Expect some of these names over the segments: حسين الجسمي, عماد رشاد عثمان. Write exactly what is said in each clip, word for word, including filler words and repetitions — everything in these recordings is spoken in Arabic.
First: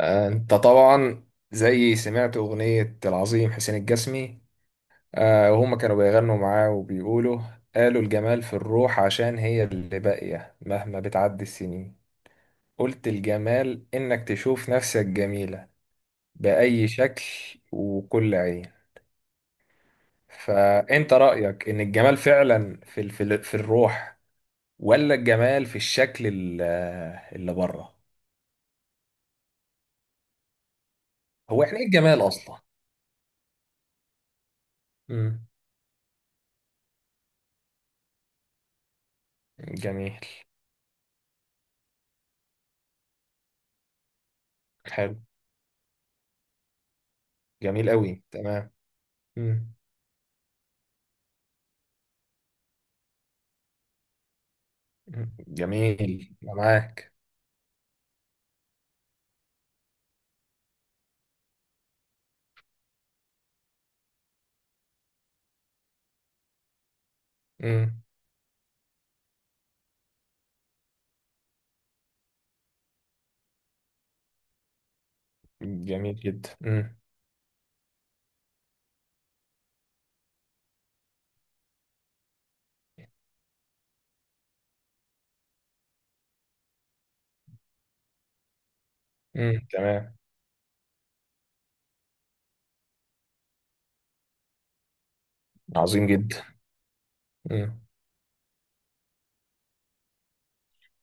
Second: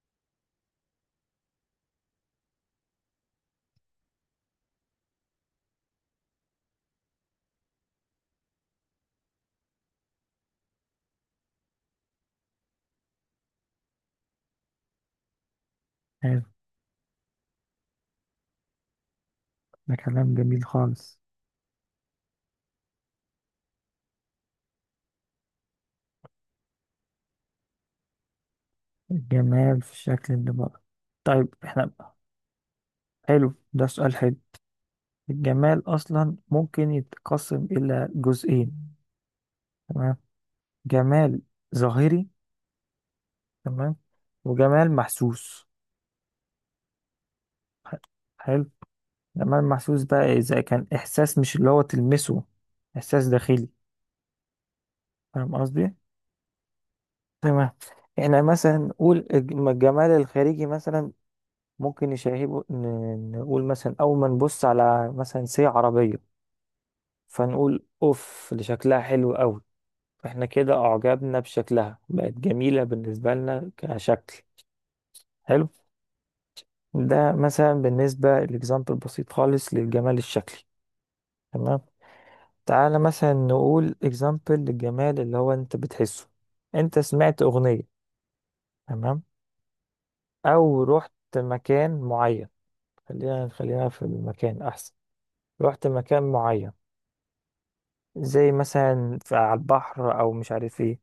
آه، انت طبعا زي سمعت اغنية العظيم حسين الجسمي. آه، وهما كانوا بيغنوا معاه وبيقولوا: قالوا الجمال في الروح، عشان هي اللي باقية مهما بتعدي السنين. قلت الجمال انك تشوف نفسك جميلة حلو. بأي شكل وكل عين. ده كلام جميل فانت خالص. رأيك ان الجمال فعلا في ال- في ال- في الروح، ولا الجمال في الشكل ال- اللي بره؟ الجمال في الشكل اللي بره. طيب هو يعني احنا ايه بقى. الجمال اصلا؟ حلو، ده سؤال حلو. مم. الجمال اصلا ممكن يتقسم الى جزئين. تمام. جميل، جمال ظاهري. تمام. وجمال حلو، محسوس. جميل ح- قوي، حلو. تمام. جمال مم. محسوس بقى اذا كان احساس مش اللي هو تلمسه. احساس داخلي. مم. فاهم قصدي؟ جميل، أنا معاك. تمام. احنا مثلا نقول الج- الجمال الخارجي مثلا، ممكن نشاهده. ن- نقول مثلا اول ما نبص على مثلا سي عربية، فنقول مم. اوف اللي شكلها حلو قوي. احنا كده اعجبنا بشكلها، بقت جميلة بالنسبة لنا كشكل. حلو. جميل جدا. مم. ده مثلا بالنسبة الاكزامبل بسيط خالص للجمال الشكلي. تمام. تعالى مثلا نقول اكزامبل للجمال اللي هو انت بتحسه. انت سمعت اغنية، تمام، مم. تمام. او رحت مكان معين. خلينا خلينا في المكان احسن. رحت عظيم مكان جدا. معين مم. زي مثلا في- على البحر او مش عارف ايه،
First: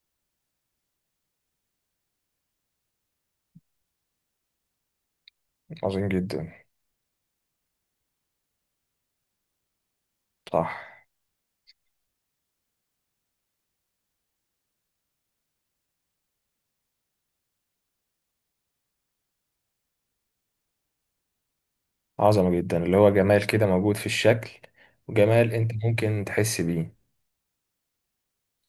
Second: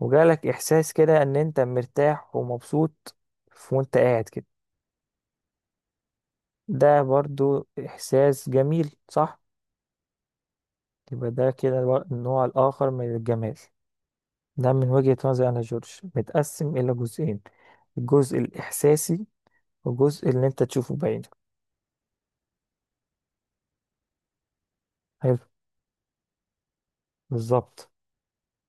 وجالك احساس كده ان انت مرتاح ومبسوط ف- وانت قاعد كده. عظيم جدا. ده برضو احساس جميل، صح؟ صح. يبقى ده كده بر- النوع الاخر من الجمال. ده من وجهة نظري انا جورج متقسم الى جزئين: الجزء الاحساسي والجزء اللي انت تشوفه بعينك. عظمة جدا، اللي هو جمال كده موجود في الشكل، حلو. وجمال انت ممكن تحس بيه. بالظبط.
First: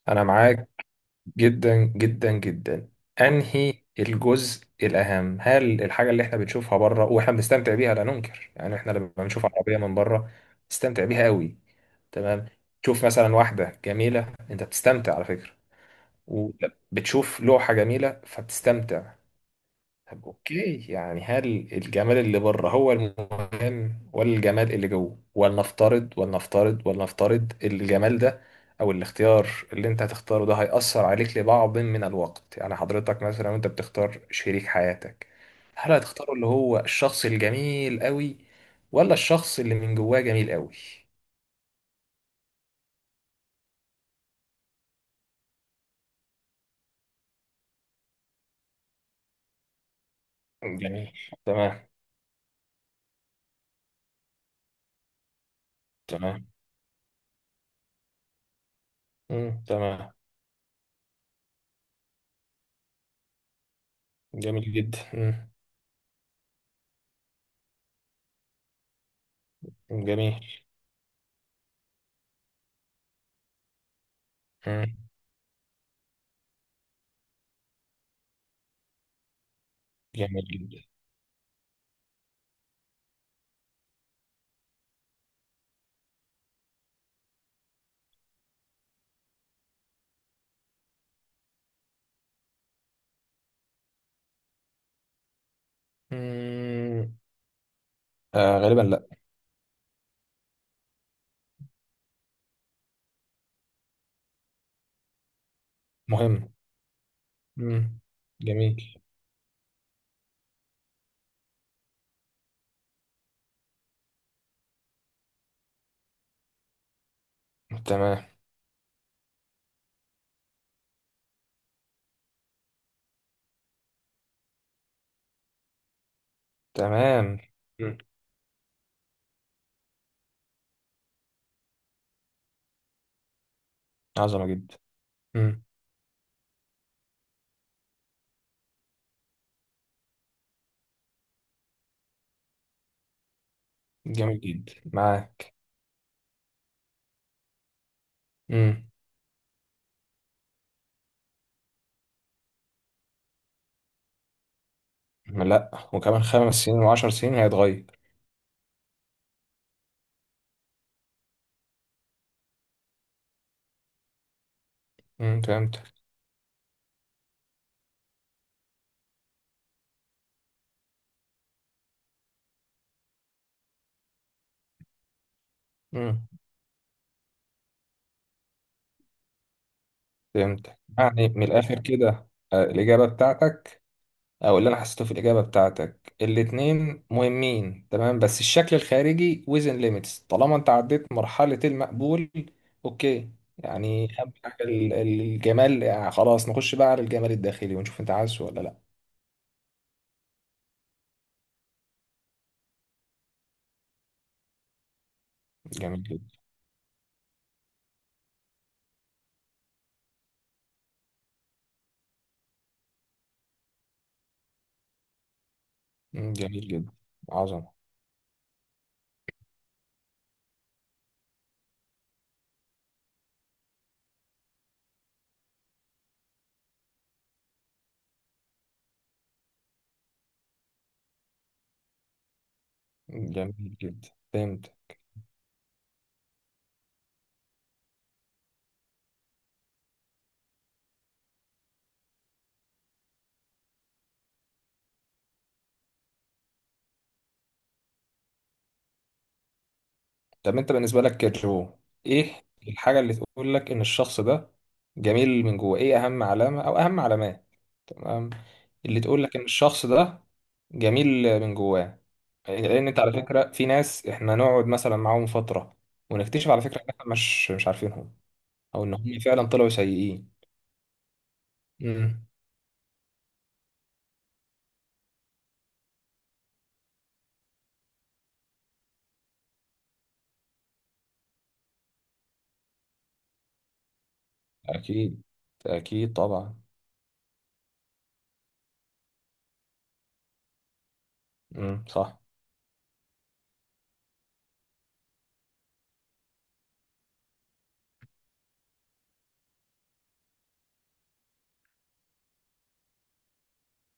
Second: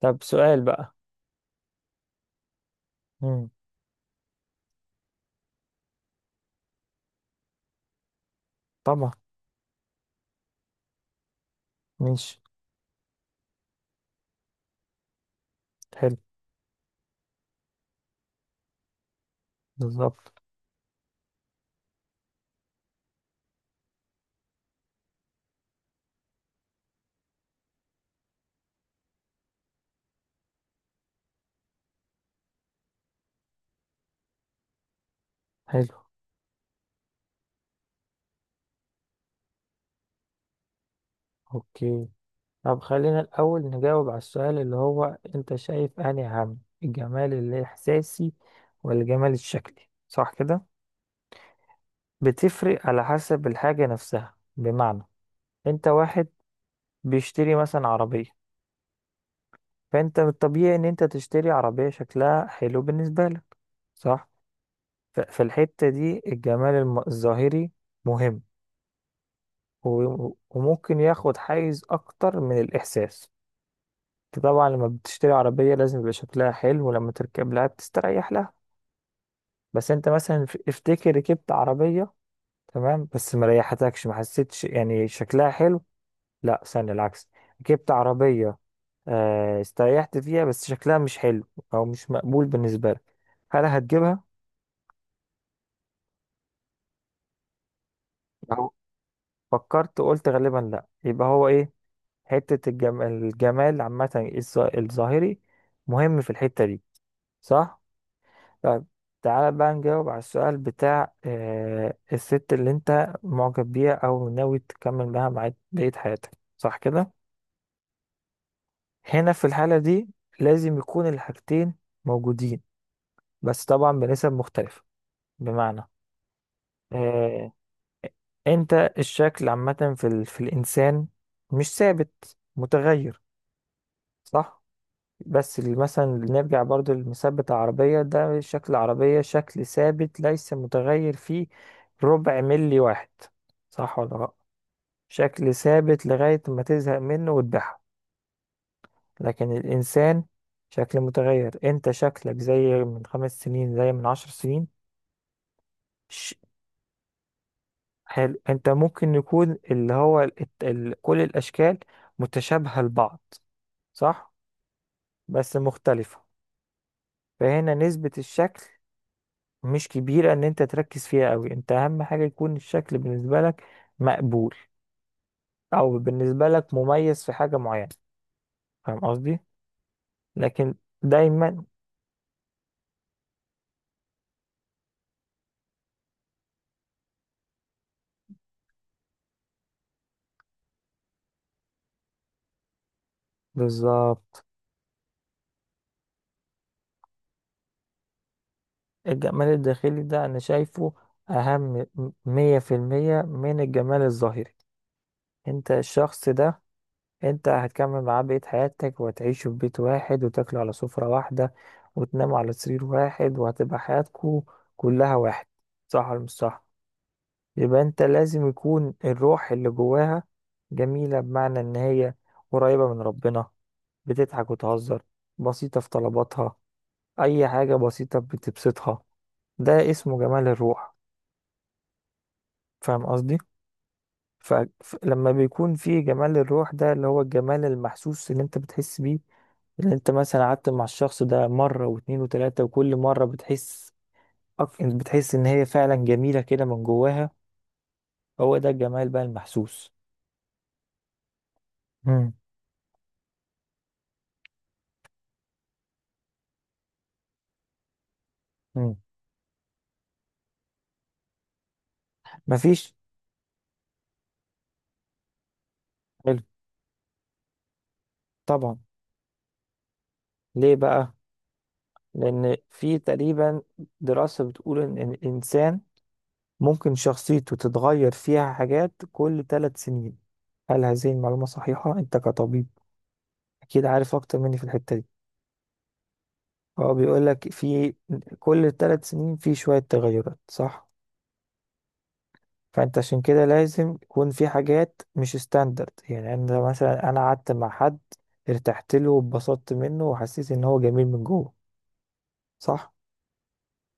طب انا سؤال معاك بقى. جدا جدا جدا. مم. انهي الجزء الاهم؟ هل الحاجة اللي احنا بنشوفها بره واحنا بنستمتع بيها، لا ننكر، يعني احنا طبعا. لما بنشوف عربية من بره نستمتع بيها قوي. ماشي. تمام. تشوف مثلا واحدة جميلة انت بتستمتع على فكرة، حلو. وبتشوف لوحة جميلة فبتستمتع. طب بالظبط. اوكي، يعني هل الجمال اللي بره هو المهم ولا الجمال اللي جوه؟ ولنفترض ولنفترض ولنفترض الجمال ده او الاختيار اللي انت هتختاره ده هيأثر عليك لبعض من الوقت. يعني حضرتك مثلا وانت بتختار شريك حياتك، هل حلو. هتختاره اللي هو الشخص الجميل قوي، ولا الشخص اللي من جواه جميل قوي؟ اوكي. طب خلينا الأول نجاوب على السؤال، اللي هو أنت شايف أنهي أهم؟ الجمال الإحساسي ولا الجمال الشكلي؟ صح كده؟ جميل. تمام. بتفرق على حسب الحاجة نفسها، بمعنى أنت واحد تمام. بيشتري مثلا عربية، مم. تمام. فأنت من الطبيعي إن أنت تشتري عربية شكلها حلو بالنسبة لك. صح؟ جميل جدا. ففي مم. الحتة دي الجمال الم- الظاهري مهم، و- جميل. وممكن ياخد حيز أكتر من الإحساس. أنت طبعا لما مم. بتشتري عربية لازم يبقى شكلها حلو ولما تركب لها بتستريح لها. بس انت مثلا جميل ف- جدا. افتكر ركبت عربية، تمام، بس ما ريحتكش ما حسيتش يعني شكلها حلو. لا، استنى العكس. ركبت عربية، آه، استريحت فيها بس شكلها مش حلو او مش مقبول بالنسبة لك. هل هتجيبها؟ مم. آه، أو غالبا لا. فكرت قلت غالبا لا؟ يبقى هو ايه؟ حتة الجم... الجمال عامة الظ- الظاهري مهم في مهم. الحتة دي. صح. مم. جميل. طيب. تعالى بقى نجاوب على السؤال بتاع آه الست اللي انت معجب بيها او ناوي تكمل معاها مع بقية حياتك. صح كده؟ تمام. هنا في الحالة دي لازم يكون الحاجتين موجودين، بس طبعا بنسب مختلفة. بمعنى، تمام. آه مم. انت الشكل عامة في, ال... في الانسان مش ثابت، متغير. عظمة صح. جدا. بس مم. ال- مثلا نرجع برضو لمثبت العربية، ده شكل العربية شكل ثابت، ليس متغير فيه ربع ملي واحد. صح ولا لا؟ جميل جدا، شكل معاك. ثابت لغاية ما تزهق منه وتبيعها. مم. لكن الإنسان شكل متغير. أنت شكلك زي من خمس سنين زي من عشر سنين. لا، وكمان ش... خمس سنين وعشر سنين هيتغير. حلو. أنت ممكن يكون اللي هو ال... ال... كل الأشكال متشابهة لبعض. صح. مم. بس فهمتك. مختلفة. فهنا نسبة الشكل مش كبيرة ان انت تركز فيها قوي. انت اهم حاجة يكون الشكل بالنسبة لك مقبول، او مم. بالنسبة لك مميز في حاجة معينة. فاهم قصدي؟ لكن فهمتك، يعني من دايما الآخر كده آه الإجابة بتاعتك، او اللي انا حسيته في الاجابه بتاعتك، الاتنين مهمين، تمام، بس الشكل الخارجي within limits طالما انت عديت مرحله المقبول. اوكي، يعني اهم بالظبط. حاجه ال- ال- الجمال يعني خلاص نخش بقى على الجمال الداخلي ونشوف انت عايزه ولا لا. الجمال الداخلي ده انا شايفه اهم مية في المية من الجمال الظاهري. انت جميل جدا. الشخص ده انت هتكمل معاه بقية حياتك، وهتعيشوا في بيت واحد وتاكلوا على سفرة واحدة وتناموا على سرير واحد، وهتبقى حياتكوا كلها واحد. صح ولا مش مم، صح؟ جميل جدا. عظمه. يبقى انت لازم يكون الروح اللي جواها جميلة، بمعنى ان هي قريبة من ربنا، بتضحك وتهزر، بسيطة في طلباتها، اي حاجة بسيطة بتبسطها. ده اسمه جمال الروح. فاهم قصدي؟ جميل جدا، فهمت. فلما بيكون في جمال الروح ده اللي هو الجمال المحسوس اللي انت بتحس بيه، اللي انت مثلا قعدت مع الشخص ده مرة واتنين وتلاتة، وكل مرة بتحس أك- بتحس ان هي فعلا جميلة كده من جواها. هو ده الجمال بقى المحسوس. طب انت بالنسبه لك كجو، مم. ايه الحاجه اللي تقول لك ان الشخص ده جميل من جوه؟ ايه اهم علامه او اهم علامات؟ تمام. مم. اللي تقول لك ان الشخص ده جميل من جواه. لان مفيش. انت على فكره، في ناس احنا نقعد مثلا معاهم فتره، ونكتشف على فكره ان احنا مش مش عارفينهم. طبعا. او ان هم فعلا طلعوا سيئين. ليه بقى؟ امم. لان في تقريبا دراسة بتقول ان إن الانسان ممكن شخصيته تتغير فيها حاجات كل ثلاث سنين. هل هذه المعلومة صحيحة؟ انت كطبيب اكيد عارف اكتر مني في الحتة دي. اكيد، اكيد طبعا. هو بيقول لك في كل ثلاث سنين في شوية تغيرات، صح؟ امم، صح. فانت عشان كده لازم يكون في حاجات مش ستاندرد. يعني انا مثلا انا قعدت مع حد، ارتحت له واتبسطت منه وحسيت ان هو جميل من جوه، صح؟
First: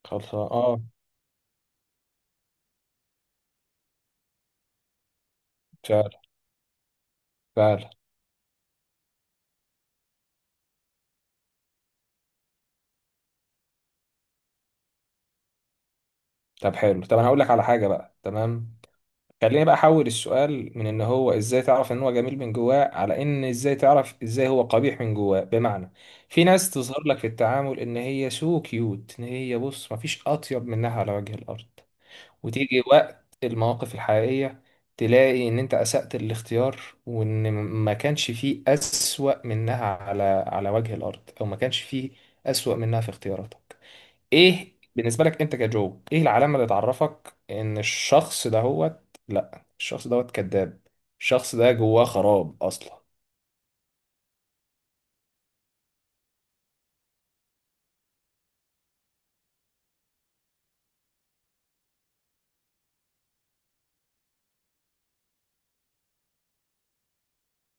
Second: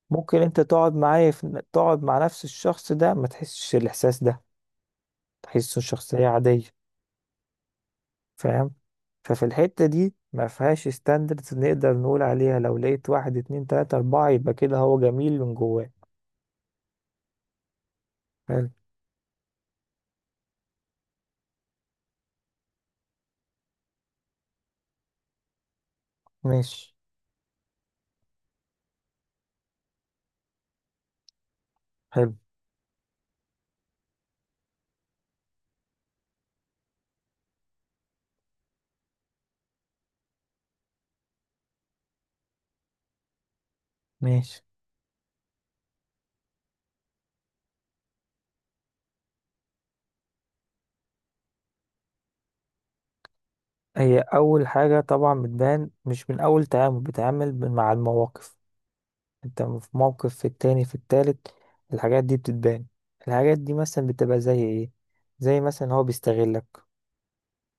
خلص، ممكن انت اه. تقعد معايا في... تقعد مع نفس الشخص ده ما تحسش الاحساس ده، تحسه فعلا، شخصية عادية. فعلا. فاهم؟ ففي الحتة دي ما فيهاش ستاندردز نقدر نقول عليها لو لقيت واحد، اتنين، تلاتة، اربعة يبقى كده هو جميل من جواه. طب حلو، طب انا هقول لك على حاجه بقى، حلو. تمام. خليني بقى احول السؤال من ان هو ازاي تعرف ان هو جميل من جواه، على ان ازاي تعرف ازاي هو قبيح من جواه، بمعنى: في ناس ماشي. تظهر لك في التعامل ان هي سو كيوت، ان هي بص مفيش اطيب منها على وجه الارض. حلو. وتيجي وقت المواقف الحقيقية، تلاقي ان انت اسأت الاختيار، وان ما كانش فيه اسوأ منها على على وجه الارض، او ما كانش فيه اسوأ منها في اختياراتك. ماشي. ايه بالنسبه لك انت كجو، ايه العلامه اللي تعرفك ان الشخص دهوت، لا الشخص دهوت كذاب، الشخص ده جواه خراب اصلا؟ هي اول حاجة طبعا بتبان مش من اول تعامل، بتعامل ب- مع المواقف، انت في موقف، في التاني، في التالت، الحاجات دي بتتبان. الحاجات دي مثلا بتبقى زي ايه؟ زي مثلا هو بيستغلك،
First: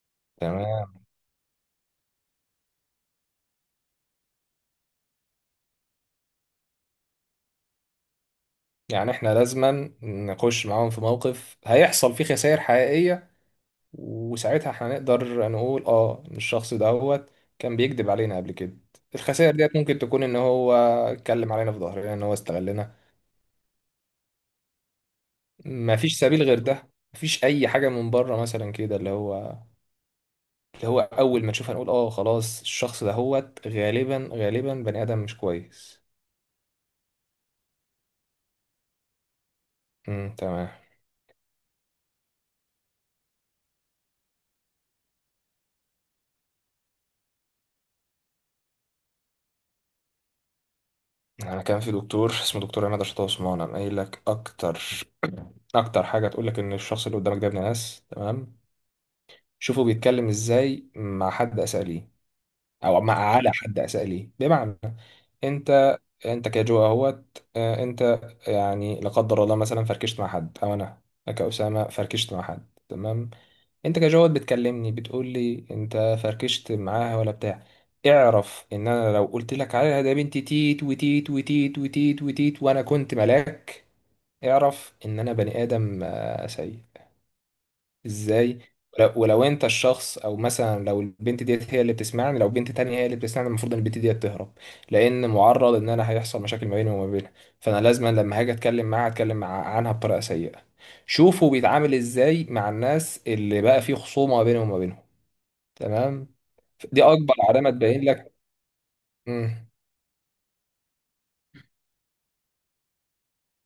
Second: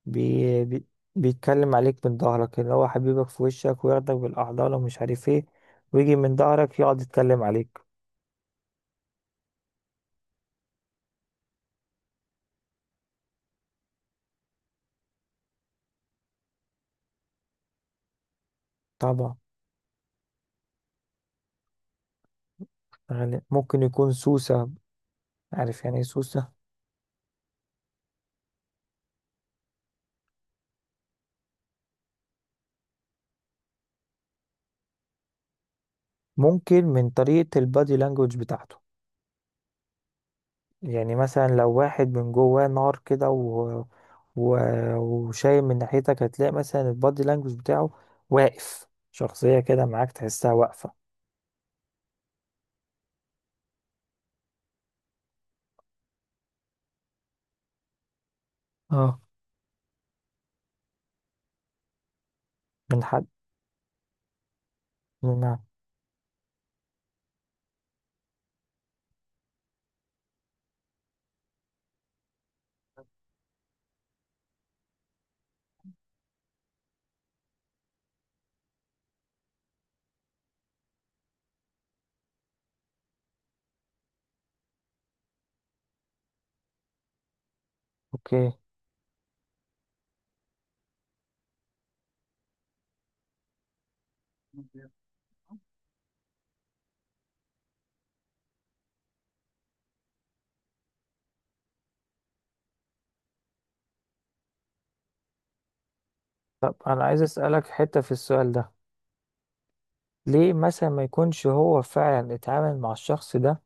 بي بي تمام. بيتكلم عليك من ظهرك، اللي هو حبيبك في وشك وياخدك بالأحضان ومش عارف ايه، ويجي من ظهرك يقعد يتكلم عليك. يعني احنا لازما نخش معاهم في موقف هيحصل فيه خسائر حقيقيه، وساعتها هنقدر نقول اه ان الشخص دهوت كان بيكذب علينا قبل كده. طبعا. الخسائر ديت ممكن تكون ان هو اتكلم علينا في ظهرنا، ان هو استغلنا. غالب. ممكن يكون سوسة. عارف يعني ايه مفيش سبيل سوسة؟ غير ده؟ مفيش اي حاجه من بره مثلا كده اللي هو اللي هو اول ما تشوفها نقول اه خلاص الشخص ده هوت غالبا غالبا بني ادم مش كويس؟ ممكن من طريقة البادي لانجوج بتاعته. امم، تمام. يعني مثلا لو واحد من جواه نار كده و... و... وشايم من ناحيتك، هتلاقي مثلا البادي لانجوج بتاعه واقف، شخصية كده معاك تحسها واقفة. انا كان في دكتور اسمه دكتور عماد رشاد عثمان، قام قايل لك اكتر اكتر حاجه تقول لك ان الشخص اللي قدامك ده ابن ناس، تمام. اه. شوفه بيتكلم ازاي مع حد اساء ليه، او من مع حد؟ على حد اساء ليه، بمعنى: من؟ انت انت كجو اهوت، آه، انت يعني لا قدر الله مثلا فركشت مع حد، او انا كاسامه فركشت مع حد، تمام. انت كجواد بتكلمني بتقول لي انت فركشت معاها ولا بتاع، اعرف ان انا لو قلت لك عليها ده بنت تيت وتيت وتيت وتيت وتيت وانا كنت ملاك، اعرف ان انا بني ادم آه، سيء، اوكي. ازاي؟ ولو ولو انت الشخص، او مثلا لو البنت ديت هي اللي بتسمعني، لو بنت تانية هي اللي بتسمعني المفروض ان البنت ديت تهرب. لان معرض ان انا هيحصل مشاكل ما بيني وما بينها. فانا لازما لما هاجي اتكلم معاها اتكلم مع- عنها بطريقة سيئة. شوفوا بيتعامل ازاي مع الناس اللي بقى فيه خصومة ما بينهم وما بينهم. تمام، طب دي انا عايز اكبر اسألك علامه حتة تبين في لك. السؤال ده. مم. ليه مثلا ما يكونش هو فعلا اتعامل مع الشخص ده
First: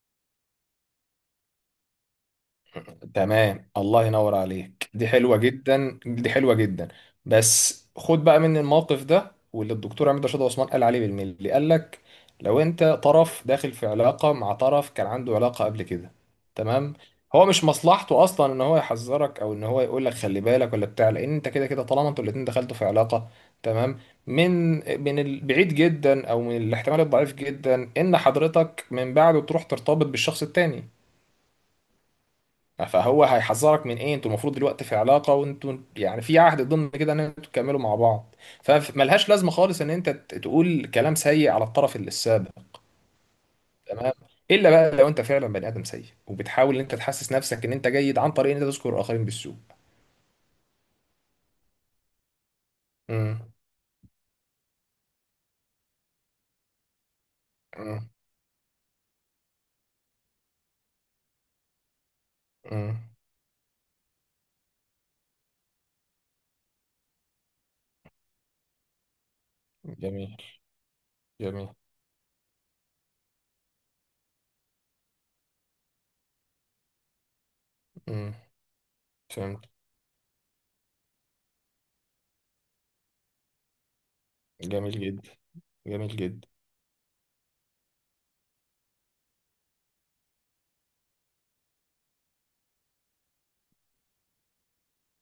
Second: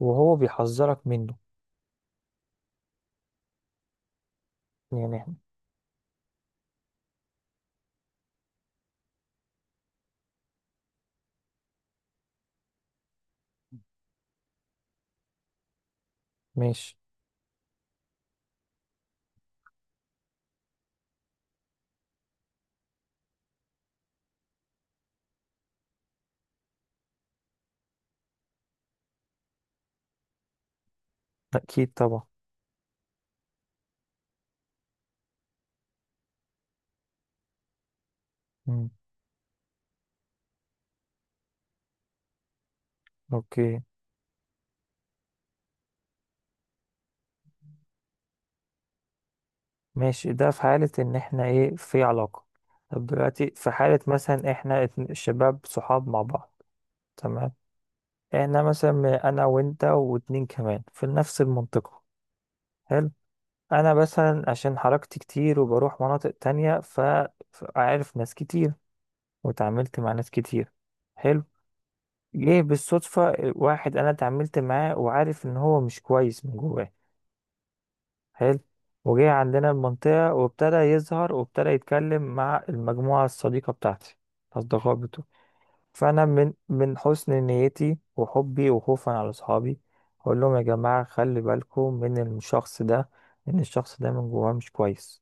وهو بيحذرك منه؟ تمام، الله ينور عليك، دي يعني إحنا- حلوة جدا، دي حلوة جدا. بس خد بقى مني الموقف ده واللي الدكتور عماد رشاد عثمان قال عليه بالملي، قال لك: لو انت طرف داخل في علاقة مع طرف كان عنده علاقة قبل كده، تمام، ماشي. هو مش مصلحته اصلا ان هو يحذرك او ان هو يقول لك خلي بالك ولا بتاع، لان انت كده كده طالما انتوا الاتنين دخلتوا في علاقة، تمام، من من البعيد جدا، او من الاحتمال الضعيف جدا ان حضرتك من بعده تروح ترتبط بالشخص التاني. اكيد طبعا. فهو هيحذرك من ايه؟ انتوا المفروض دلوقتي في علاقه، وانتوا يعني في عهد ضمن كده ان انتوا تكملوا مع بعض. مم. فملهاش لازمه خالص ان انت ت- تقول كلام سيء على الطرف اللي السابق، اوكي. تمام. الا بقى لو انت فعلا بني ادم سيء وبتحاول ان انت تحسس نفسك ان انت جيد عن طريق ان انت تذكر الاخرين بالسوء. ماشي، ده في حالة ان احنا ايه، في علاقة. طب دلوقتي امم. في حالة مثلا احنا اتن- شباب صحاب مع بعض. تمام. امم. احنا مثلا انا وانت واتنين كمان في نفس المنطقة. امم. حلو. انا مثلا عشان حركتي كتير وبروح مناطق تانية، فعارف ناس كتير وتعاملت مع ناس جميل، كتير. حلو. جميل. جه بالصدفة واحد أنا اتعاملت معاه وعارف إن هو مش كويس من جواه. امم. حلو. وجه فهمت. عندنا المنطقة وابتدى يظهر وابتدى يتكلم مع المجموعة الصديقة بتاعتي، جميل الأصدقاء جدا، بتوعي. جميل فأنا جدا. من من حسن نيتي وحبي وخوفا على أصحابي أقول لهم يا جماعة خلي بالكم من الشخص ده، إن الشخص ده من جواه مش كويس.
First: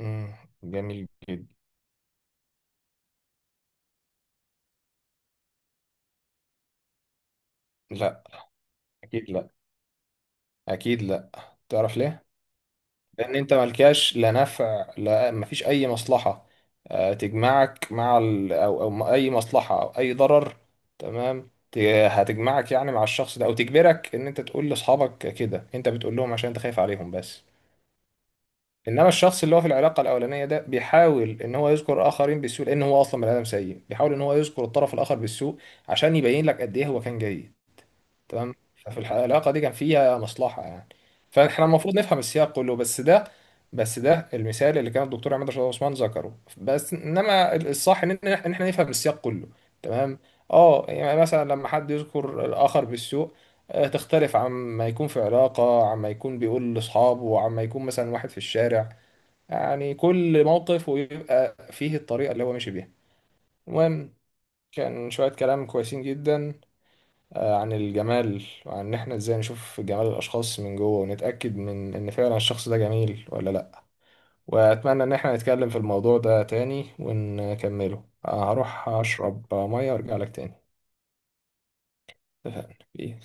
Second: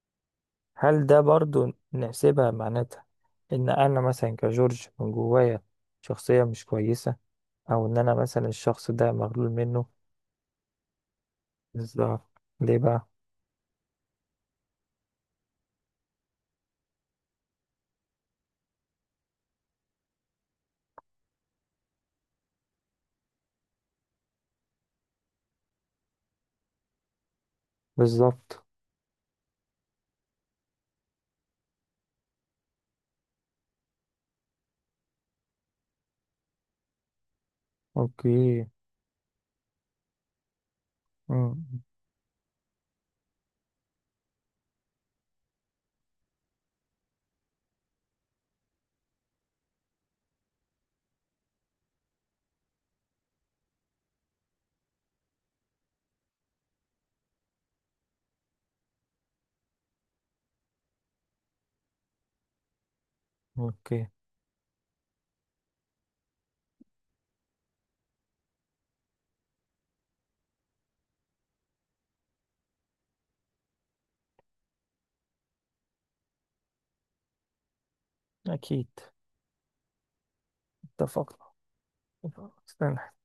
امم، هل جميل ده جدا. برضو نحسبها معناتها إن أنا مثلا كجورج من جوايا شخصية مش كويسة، او ان انا لا، مثلا الشخص ده اكيد لا، مغلول منه اكيد لا. تعرف الظهر؟ ليه؟ ليه بقى؟ لان انت ملكاش لا نفع لا، مفيش اي مصلحه آه، تجمعك مع ال... او او م- اي مصلحه او اي ضرر، تمام. ت- هتجمعك يعني مع الشخص ده، او تجبرك ان انت تقول لاصحابك كده، انت بتقول لهم عشان انت خايف عليهم بس. بالظبط. انما الشخص اللي هو في العلاقه الاولانيه ده بيحاول ان هو يذكر اخرين بالسوء، لان هو اصلا بني ادم سيء بيحاول ان هو يذكر الطرف الاخر بالسوء عشان يبين لك قد ايه هو كان جيد، تمام. اوكي. ففي الح- العلاقه دي كان فيها مصلحه يعني. فاحنا مم. المفروض نفهم السياق كله، بس ده، بس ده المثال اللي كان الدكتور عماد رشاد عثمان ذكره بس. انما الصح ان إن إحنا- إن احنا نفهم السياق كله، تمام. اه يعني مثلا لما حد يذكر الاخر بالسوء، آه، تختلف عما يكون في علاقه، عما يكون بيقول لاصحابه، عما يكون مثلا واحد في الشارع. يعني كل موقف ويبقى فيه الطريقه اللي هو ماشي بيها. اوكي. المهم، كان شويه كلام كويسين جدا آه، عن الجمال، وعن ان احنا ازاي نشوف جمال الاشخاص من جوه ونتاكد من ان فعلا الشخص ده جميل ولا لا. واتمنى ان احنا نتكلم في الموضوع ده تاني ونكمله. آه، اكيد. هروح اشرب ميه وارجع لك تاني. اتفقنا. استنى. اتفقنا.